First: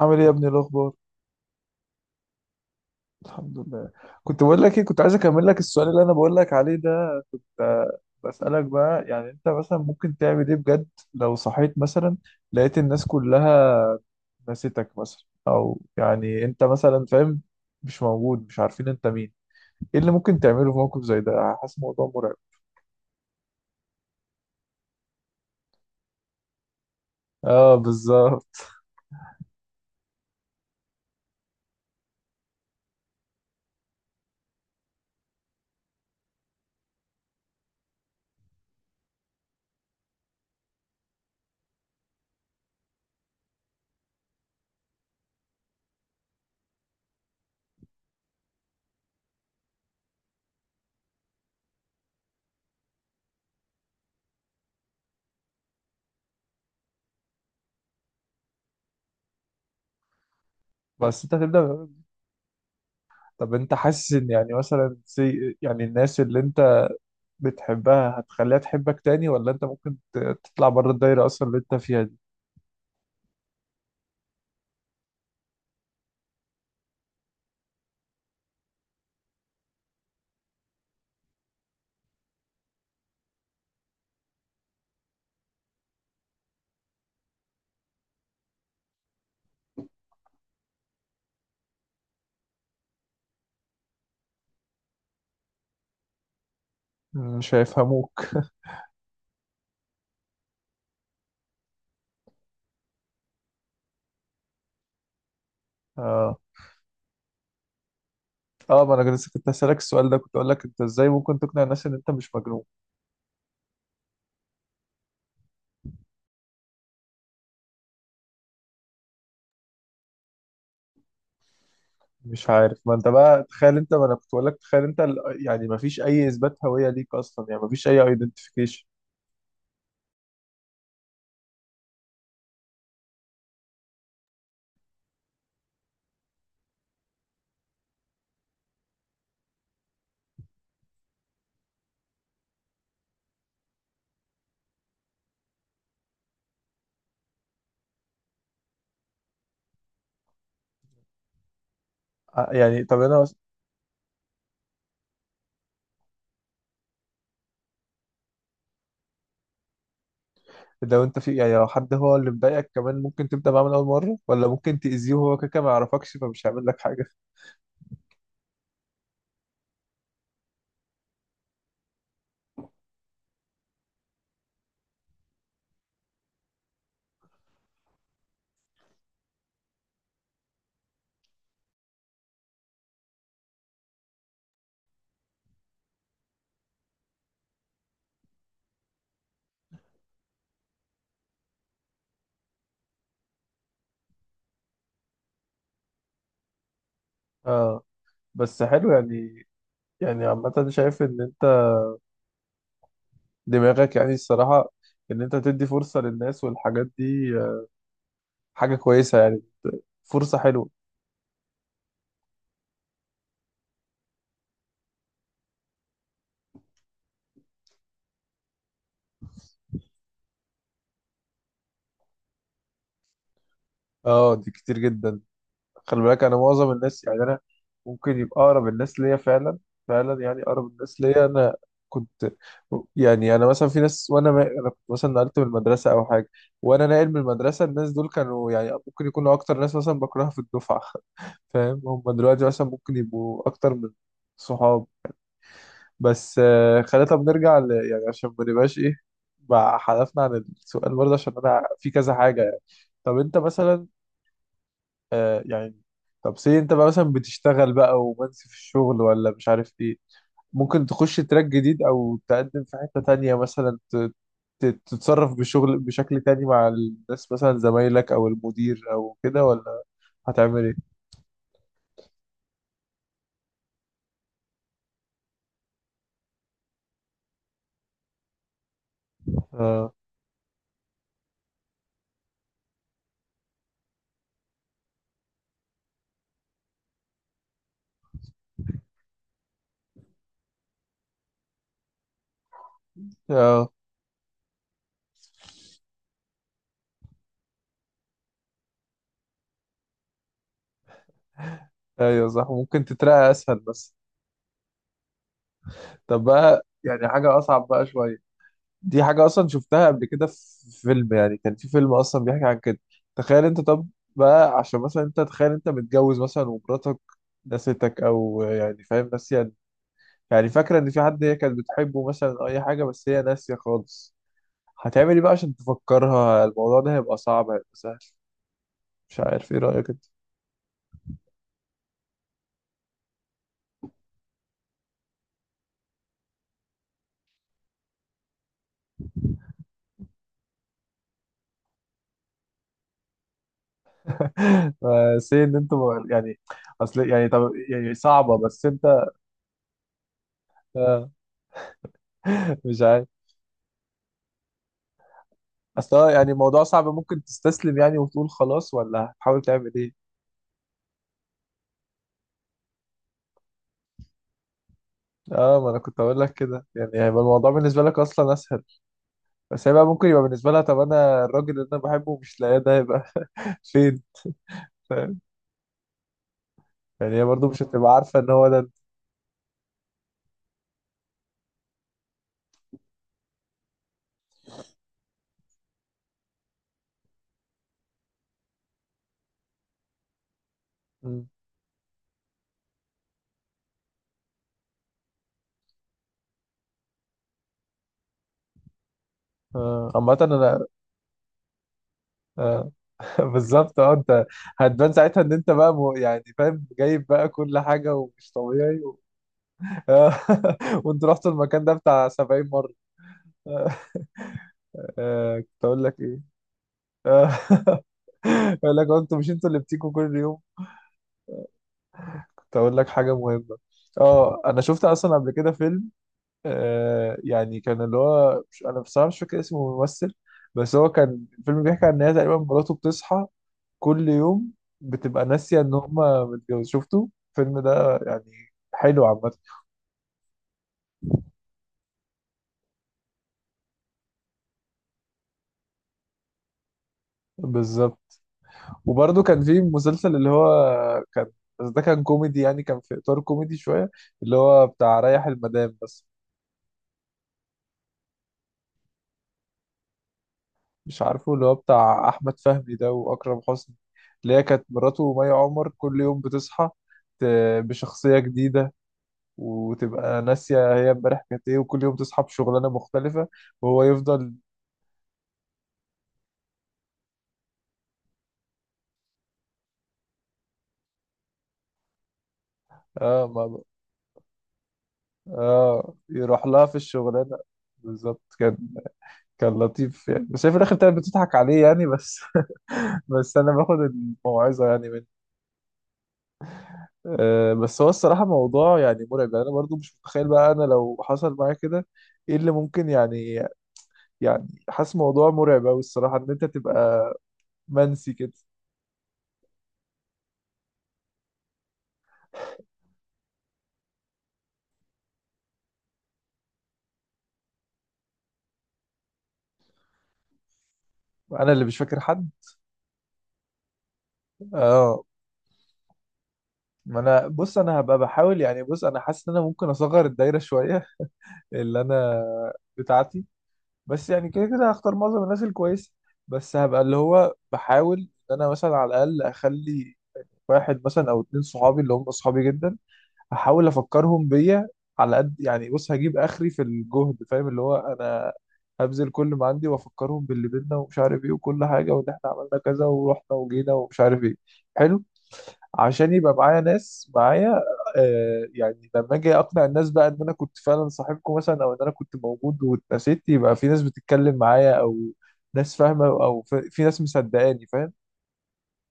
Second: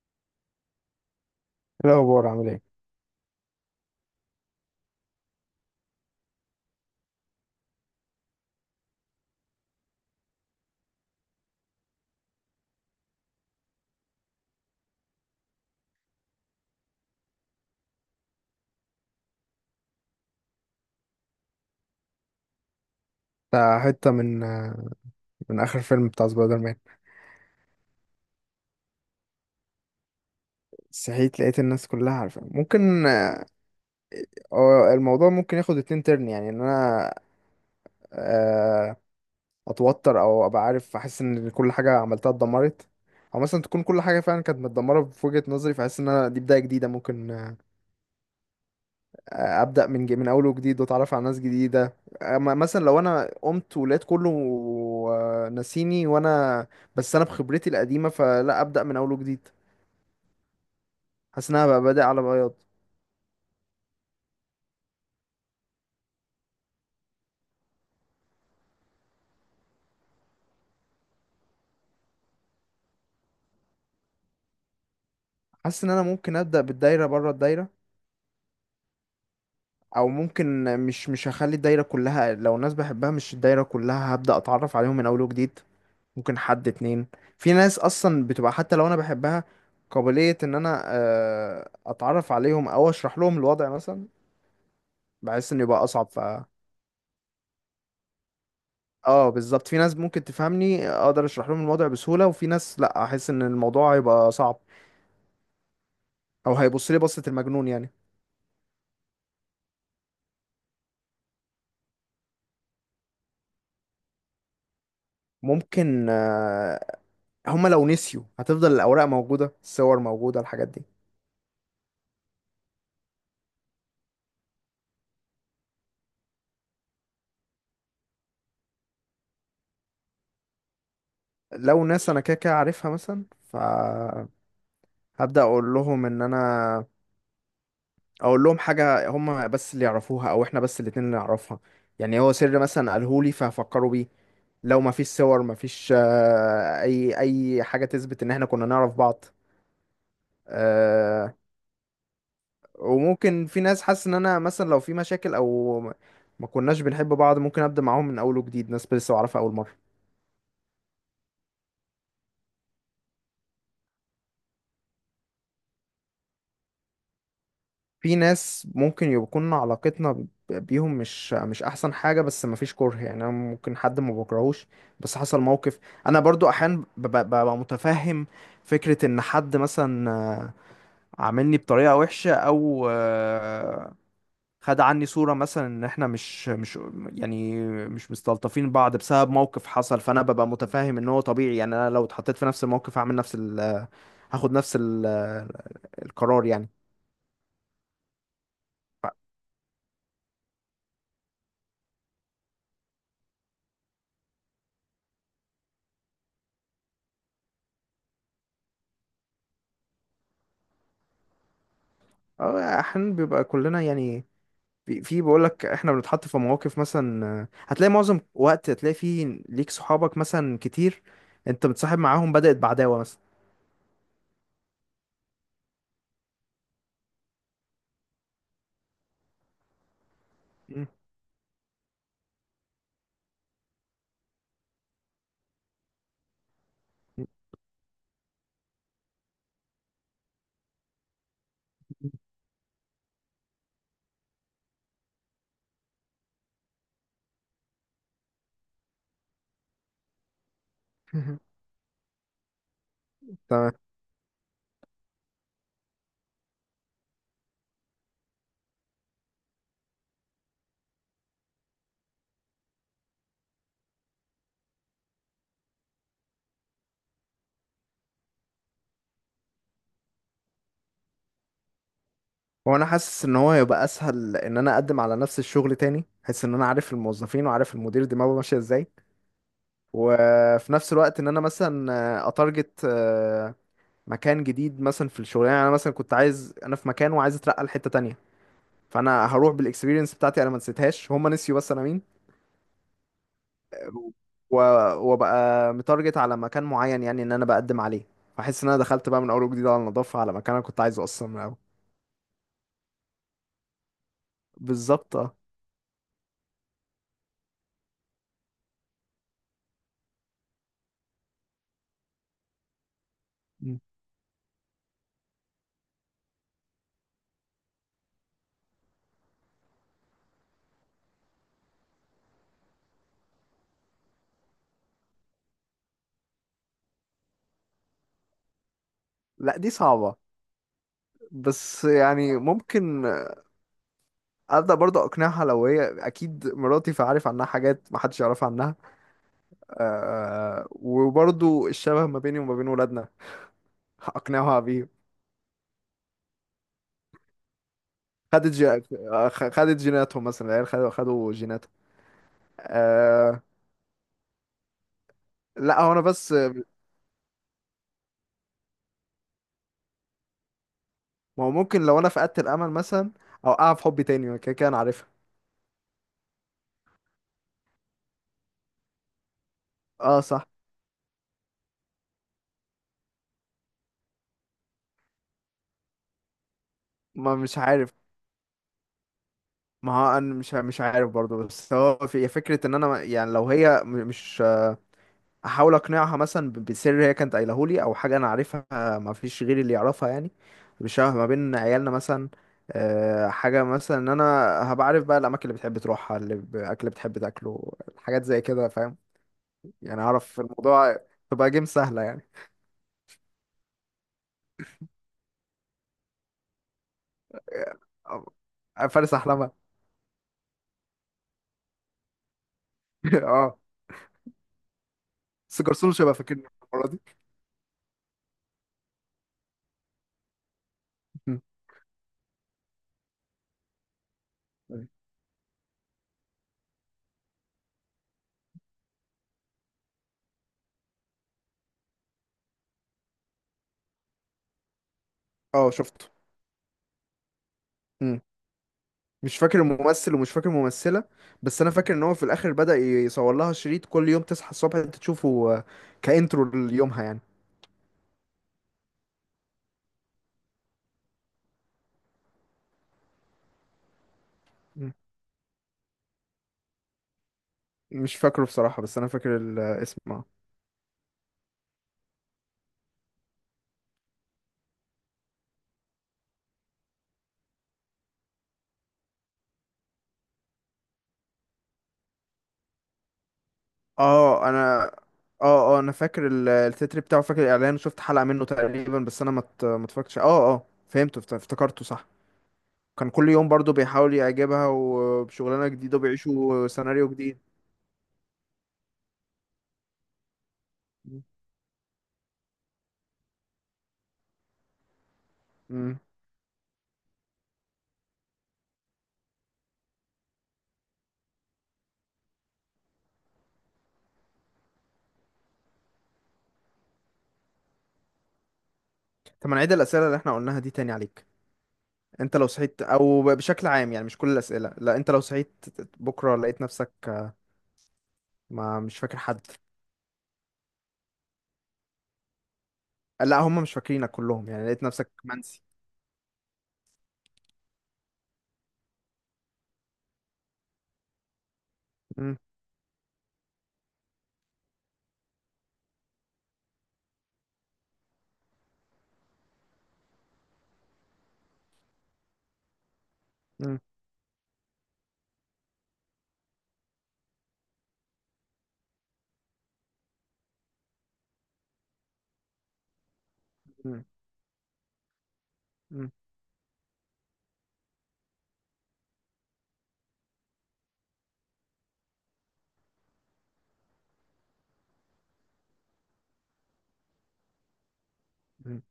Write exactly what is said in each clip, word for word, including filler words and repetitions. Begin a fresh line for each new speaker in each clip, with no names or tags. عامل ايه يا ابني الاخبار؟
إيه الأخبار، عامل ايه؟
الحمد لله. كنت بقول لك ايه، كنت عايز اكمل لك السؤال اللي انا بقول لك عليه ده. ف- بسألك بقى، يعني انت مثلا ممكن تعمل ايه بجد؟ لو صحيت مثلا، لقيت الناس كلها نسيتك مثلا، او يعني انت مثلا فاهم، مش موجود، مش عارفين انت مين. ايه اللي ممكن تعمله في موقف زي ده؟ حاسس الموضوع مرعب.
ده حتة من من آخر فيلم بتاع سبايدر مان.
اه بالظبط.
صحيت لقيت الناس كلها عارفة، ممكن آه، الموضوع ممكن ياخد اتنين ترن، يعني إن أنا آه، أتوتر أو أبقى عارف، أحس إن كل حاجة عملتها اتدمرت، أو مثلا تكون كل حاجة فعلا كانت متدمرة في وجهة نظري، فأحس إن أنا دي بداية جديدة، ممكن آه، أبدأ من ج- من أول وجديد، وأتعرف على ناس جديدة. آه، م- مثلا لو أنا قمت ولقيت كله آه، ناسيني، وأنا بس أنا بخبرتي القديمة، فلا أبدأ من أول وجديد.
بس انت
حاسس ان انا بقى
هتبدأ.
بادئ على بياض.
طب انت حاسس ان يعني مثلا زي، يعني الناس اللي انت بتحبها هتخليها تحبك تاني، ولا انت ممكن ت- تطلع بره الدايرة اصلا اللي انت فيها دي؟
حاسس ان انا ممكن ابدا بالدايره بره الدايره، او ممكن مش مش هخلي الدايره كلها، لو الناس بحبها مش الدايره كلها، هبدا اتعرف عليهم من اول وجديد. ممكن حد اتنين، في ناس اصلا بتبقى حتى لو انا بحبها قابليه ان انا آه، اتعرف عليهم او اشرح لهم الوضع مثلا، بحس ان يبقى اصعب، ف
مش هيفهموك.
اه بالظبط. في ناس ممكن تفهمني، اقدر اشرح لهم الوضع بسهوله، وفي ناس لا، احس ان الموضوع هيبقى صعب،
اه.
او هيبص لي بصه المجنون يعني.
اه، ما انا كنت كنت هسألك السؤال ده، كنت اقول لك انت ازاي ممكن تقنع الناس ان انت مش مجنون؟
ممكن آه، هما لو نسيوا هتفضل الأوراق موجودة، الصور موجودة، الحاجات دي.
مش عارف، ما انت بقى تخيل انت، ما انا كنت بقول لك تخيل انت ال- يعني ما فيش اي اثبات هوية ليك اصلا، يعني ما فيش اي ايدنتيفيكيشن.
لو ناس أنا كده كده عارفها مثلا، فهبدأ أقول لهم إن أنا أقول لهم حاجة هما بس اللي يعرفوها، أو إحنا بس الاتنين اللي نعرفها، يعني هو سر مثلا قالهولي فهفكروا بيه. لو مفيش صور، مفيش آه، أي أي حاجة تثبت إن إحنا كنا نعرف بعض. آه،
يعني طب انا أص-
وممكن في ناس حاسس إن أنا مثلا لو في مشاكل أو ما كناش بنحب بعض، ممكن أبدأ معاهم من أول وجديد، ناس لسه أعرفها أول مرة.
لو انت في، يعني لو حد هو اللي مضايقك كمان، ممكن تبدأ معاه من اول مرة، ولا ممكن تأذيه وهو كده كده ما يعرفكش فمش هيعمل لك حاجة؟
في ناس ممكن يكون علاقتنا ب- بيهم مش مش احسن حاجه، بس مفيش كره، يعني انا ممكن حد ما بكرهوش، بس حصل موقف. انا برضو احيانا ببقى ببقى متفهم فكره ان حد مثلا آه، عاملني بطريقه وحشه، او آه، خد عني صوره مثلا، ان احنا مش مش يعني مش مستلطفين بعض بسبب موقف حصل، فانا ببقى متفهم ان هو طبيعي، يعني انا لو اتحطيت في نفس الموقف هعمل نفس ال هاخد نفس ال القرار يعني.
اه. بس حلو يعني، يعني عامة شايف ان دماغك يعني الصراحة، إن أنت تدي فرصة للناس والحاجات دي، آه، حاجة كويسة يعني، فرصة حلوة.
آه، احيانا بيبقى كلنا يعني في في بقول لك احنا بنتحط في مواقف مثلا، آه، هتلاقي معظم وقت هتلاقي فيه ليك صحابك مثلا كتير، انت متصاحب معاهم بدأت بعداوة مثلا.
اه دي كتير جدا. خلي بالك أنا معظم الناس، يعني أنا ممكن يبقى أقرب الناس ليا فعلا، فعلا يعني أقرب
مم.
الناس ليا أنا كنت، يعني أنا مثلا في ناس وأنا ما... أنا كنت مثلا نقلت من المدرسة أو حاجة، وأنا ناقل من المدرسة الناس دول كانوا يعني ممكن يكونوا أكتر ناس مثلا بكرهها في الدفعة. فاهم، هم دلوقتي مثلا ممكن يبقوا أكتر من صحاب. بس آه، خلينا طب نرجع ل... يعني عشان ما نبقاش ايه، بقى حذفنا عن السؤال برضه عشان انا في كذا حاجه يعني. طب انت
تمام.
مثلا، آه يعني طب سي انت بقى مثلا بتشتغل بقى ومنسي في الشغل ولا مش عارف ايه، ممكن تخش تراك جديد او تقدم في حته تانية مثلا ت... ت... تتصرف بشغل بشكل تاني مع الناس مثلا زمايلك او المدير او كده، ولا هتعمل ايه؟
وانا حاسس ان هو هيبقى اسهل ان انا اقدم على نفس الشغل تاني، حاسس ان انا عارف الموظفين وعارف المدير دماغه ماشيه ازاي،
اه.
وفي نفس الوقت ان انا مثلا آه، اتارجت آه، مكان جديد مثلا في الشغلانه، يعني انا مثلا كنت عايز انا في مكان وعايز اترقى لحته تانية، فانا هروح بالاكسبيرينس بتاعتي انا ما نسيتهاش، هم نسيوا بس انا مين.
اه
و... وبقى متارجت على مكان معين، يعني ان انا بقدم عليه، فاحس ان انا دخلت بقى من اول وجديد على النظافه، على مكان انا كنت عايزه اصلا من الاول.
ايوه صح، ممكن تترقى اسهل بس.
بالظبط اه.
طب بقى يعني حاجه اصعب بقى شويه، دي حاجة أصلا شفتها قبل كده في فيلم، يعني كان في فيلم أصلا بيحكي عن كده. تخيل أنت،
مم.
طب بقى عشان مثلا أنت تخيل أنت متجوز مثلا، ومراتك نسيتك، أو يعني فاهم ناسية، يعني فاكرة إن في حد هي كانت بتحبه مثلا أو أي حاجة، بس هي ناسية خالص. هتعمل إيه بقى عشان تفكرها؟ الموضوع ده هيبقى صعب، هيبقى سهل؟ مش عارف،
لا
إيه
دي
رأيك أنت؟
صعبه، بس يعني ممكن ابدا برضه اقنعها، لو هي اكيد مراتي فعارف عنها حاجات محدش يعرف عنها. أه، وبرضه الشبه ما بيني وما بين ولادنا اقنعها بيه.
بس إيه إن أنت، يعني أصل يعني، طب يعني صعبة
خدت
بس
جي...
أنت.
آه، خ- خدت جيناتهم مثلا، العيال خدوا خدوا جيناتهم.
مش عارف،
أه. لا هو
اصل
انا
هو يعني
بس
الموضوع صعب، ممكن تستسلم يعني وتقول خلاص، ولا هتحاول تعمل ايه؟
ما هو ممكن لو انا فقدت الامل مثلا اوقعها في حب تاني، ما كده كده انا عارفها.
اه، ما انا كنت اقول لك كده، يعني هيبقى الموضوع بالنسبه لك اصلا اسهل، بس هي بقى ممكن
اه
يبقى
صح.
بالنسبه لها، طب انا الراجل اللي انا بحبه مش لاقيه ده هيبقى فين؟ فاهم، يعني هي
ما
برضه
مش
مش
عارف،
هتبقى عارفه ان هو ده انت.
ما هو انا مش مش عارف برضه، بس هو في فكره ان انا يعني لو هي م- مش احاول اقنعها مثلا ب- بسر هي كانت قايله لي، او حاجه انا عارفها ما فيش غيري اللي يعرفها يعني، بشبه
مم.
ما بين عيالنا مثلا. آه، حاجه مثلا ان انا هبقى عارف بقى الاماكن اللي بتحب تروحها، اللي ب- اكل اللي بتحب تاكله، حاجات زي كده فاهم،
آه،
يعني
عامة
اعرف
انا،
الموضوع تبقى جيم سهله يعني.
آه. بالظبط اه، انت هتبان ساعتها ان انت بقى مو- يعني فاهم جايب بقى كل حاجة ومش طبيعي
آه،
و...
فارس احلامها.
آه. وانت رحت المكان ده بتاع سبعين مرة.
اه،
آه. آه،
بس
كنت اقول
جرسون
لك
مش هيبقى
إيه؟
فاكرني المرة دي.
يقول لك انتوا مش انتوا اللي بتيجوا كل يوم.
مم.
كنت اقول لك حاجه مهمه، اه انا شفت اصلا قبل كده فيلم، آه يعني كان اللي هو، مش انا بصراحه مش فاكر اسمه الممثل، بس هو كان الفيلم بيحكي عن ان هي تقريبا مراته بتصحى كل يوم بتبقى ناسيه
اه
ان
شفته.
هما متجوز. شفتوا الفيلم ده
مم.
يعني؟ حلو عامه.
مش فاكر الممثل ومش فاكر الممثلة، بس انا فاكر ان هو في الاخر بدأ يصور لها شريط كل يوم تصحى الصبح انت تشوفه آه، كإنترو ليومها يعني.
بالظبط. وبرده كان في مسلسل اللي هو كان، بس ده كان كوميدي يعني، كان في اطار كوميدي شويه، اللي هو
مم.
بتاع ريح المدام بس.
مش فاكره بصراحة، بس انا فاكر الاسم اه.
مش عارفه، اللي هو بتاع احمد فهمي ده واكرم حسني، اللي هي كانت مراته مي عمر كل يوم بتصحى ت- بشخصيه جديده، وتبقى ناسيه هي امبارح كانت ايه، وكل يوم تصحى بشغلانه مختلفه، وهو يفضل،
اه انا اه اه انا فاكر ال- التتر بتاعه، فاكر الاعلان، شفت حلقة منه تقريبا، بس انا ما ات- ما اتفرجتش، اه اه، فهمته، افت- افتكرته صح. كان
اه
كل يوم
ما
برضو بيحاول يعجبها وبشغلانة
اه
جديدة
يروح لها
وبيعيشوا
في
سيناريو جديد.
الشغلانه. بالظبط، كان كان لطيف يعني، بس هي في الاخر كانت بتضحك عليه يعني بس. بس انا باخد الموعظه يعني منه.
مم.
آه، بس هو الصراحه موضوع يعني مرعب، يعني انا برضو مش متخيل بقى انا لو حصل معايا كده ايه اللي ممكن يعني، يعني حاسس موضوع مرعب قوي الصراحه، ان انت تبقى منسي كده.
طب ما نعيد الأسئلة اللي احنا قلناها دي تاني عليك. انت لو صحيت، او ب- بشكل عام، يعني مش كل الأسئلة، لا انت لو صحيت بكرة لقيت نفسك، آه، ما مش فاكر حد.
انا اللي مش فاكر حد.
لا هم مش فاكرينك كلهم، يعني لقيت
اه،
نفسك منسي.
ما انا بص، انا هبقى بحاول، يعني بص انا حاسس ان انا ممكن اصغر الدايره شويه اللي انا
مم،
بتاعتي، بس يعني كده كده هختار معظم الناس الكويسه، بس هبقى اللي هو بحاول ان انا مثلا على الاقل اخلي واحد مثلا او اتنين صحابي اللي هم صحابي جدا، هحاول
مم،
افكرهم بيا على قد، يعني بص هجيب اخري في الجهد، فاهم؟ اللي هو انا هبذل كل ما عندي، وافكرهم باللي بينا ومش عارف ايه وكل حاجه، وان احنا عملنا كذا ورحنا وجينا ومش
مم،
عارف ايه. حلو،
مم،
عشان يبقى معايا ناس معايا. آه يعني لما اجي اقنع الناس بقى ان انا كنت فعلا صاحبكم مثلا، او ان انا كنت موجود واتنسيت، يبقى في ناس بتتكلم معايا، او ناس فاهمه، او ف- في ناس مصدقاني، فاهم؟
مم.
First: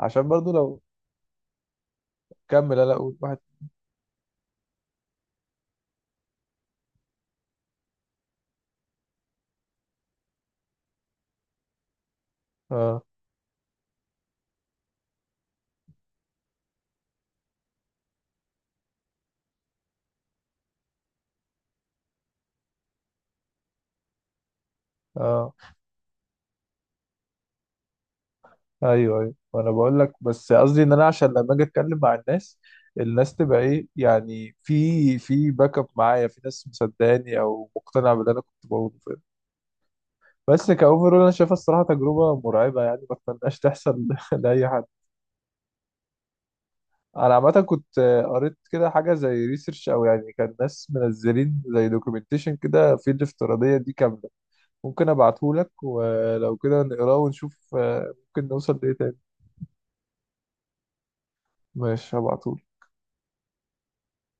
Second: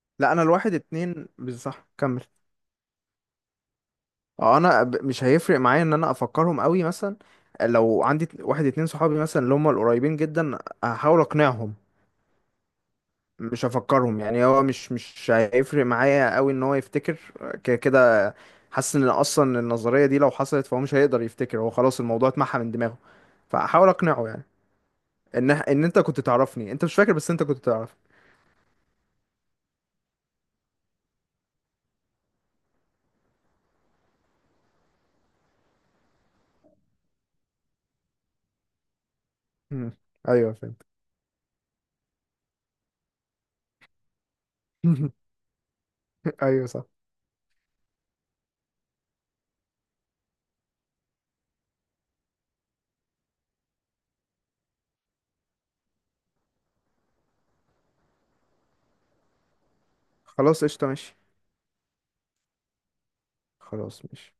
عشان
لا انا
برضو
الواحد
لو،
اتنين بز- صح، كمل.
كمل، لا اقول واحد.
اه انا ب- مش هيفرق معايا ان انا افكرهم قوي مثلا، لو عندي ات- واحد اتنين صحابي مثلا اللي هم القريبين جدا، هحاول اقنعهم،
اه.
مش هفكرهم يعني، هو مش مش هيفرق معايا قوي ان هو يفتكر، كده كده حاسس ان اصلا النظريه دي لو حصلت فهو مش هيقدر يفتكر، هو خلاص الموضوع اتمحى من دماغه، فاحاول اقنعه يعني، ان
اه
ان انت كنت تعرفني، انت مش فاكر بس انت كنت تعرفني.
ايوه ايوه، وانا بقول لك، بس قصدي ان انا عشان لما اجي اتكلم مع الناس، الناس تبقى ايه يعني، في في باك اب معايا، في ناس مصدقاني او مقتنعه باللي انا كنت بقوله، فاهم؟
مم. ايوه
بس
فهمت.
كاوفرول انا شايفها الصراحه تجربه مرعبه يعني، ما اتمناش تحصل لاي حد.
ايوه صح.
انا عامه كنت قريت كده حاجه زي ريسيرش، او يعني كان ناس منزلين زي دوكيومنتيشن كده في الافتراضيه دي كامله، ممكن ابعته لك ولو كده نقراه ونشوف، آه، ممكن نوصل لايه تاني.
خلاص قشطه ماشي.
ماشي هبعته.
خلاص ماشي.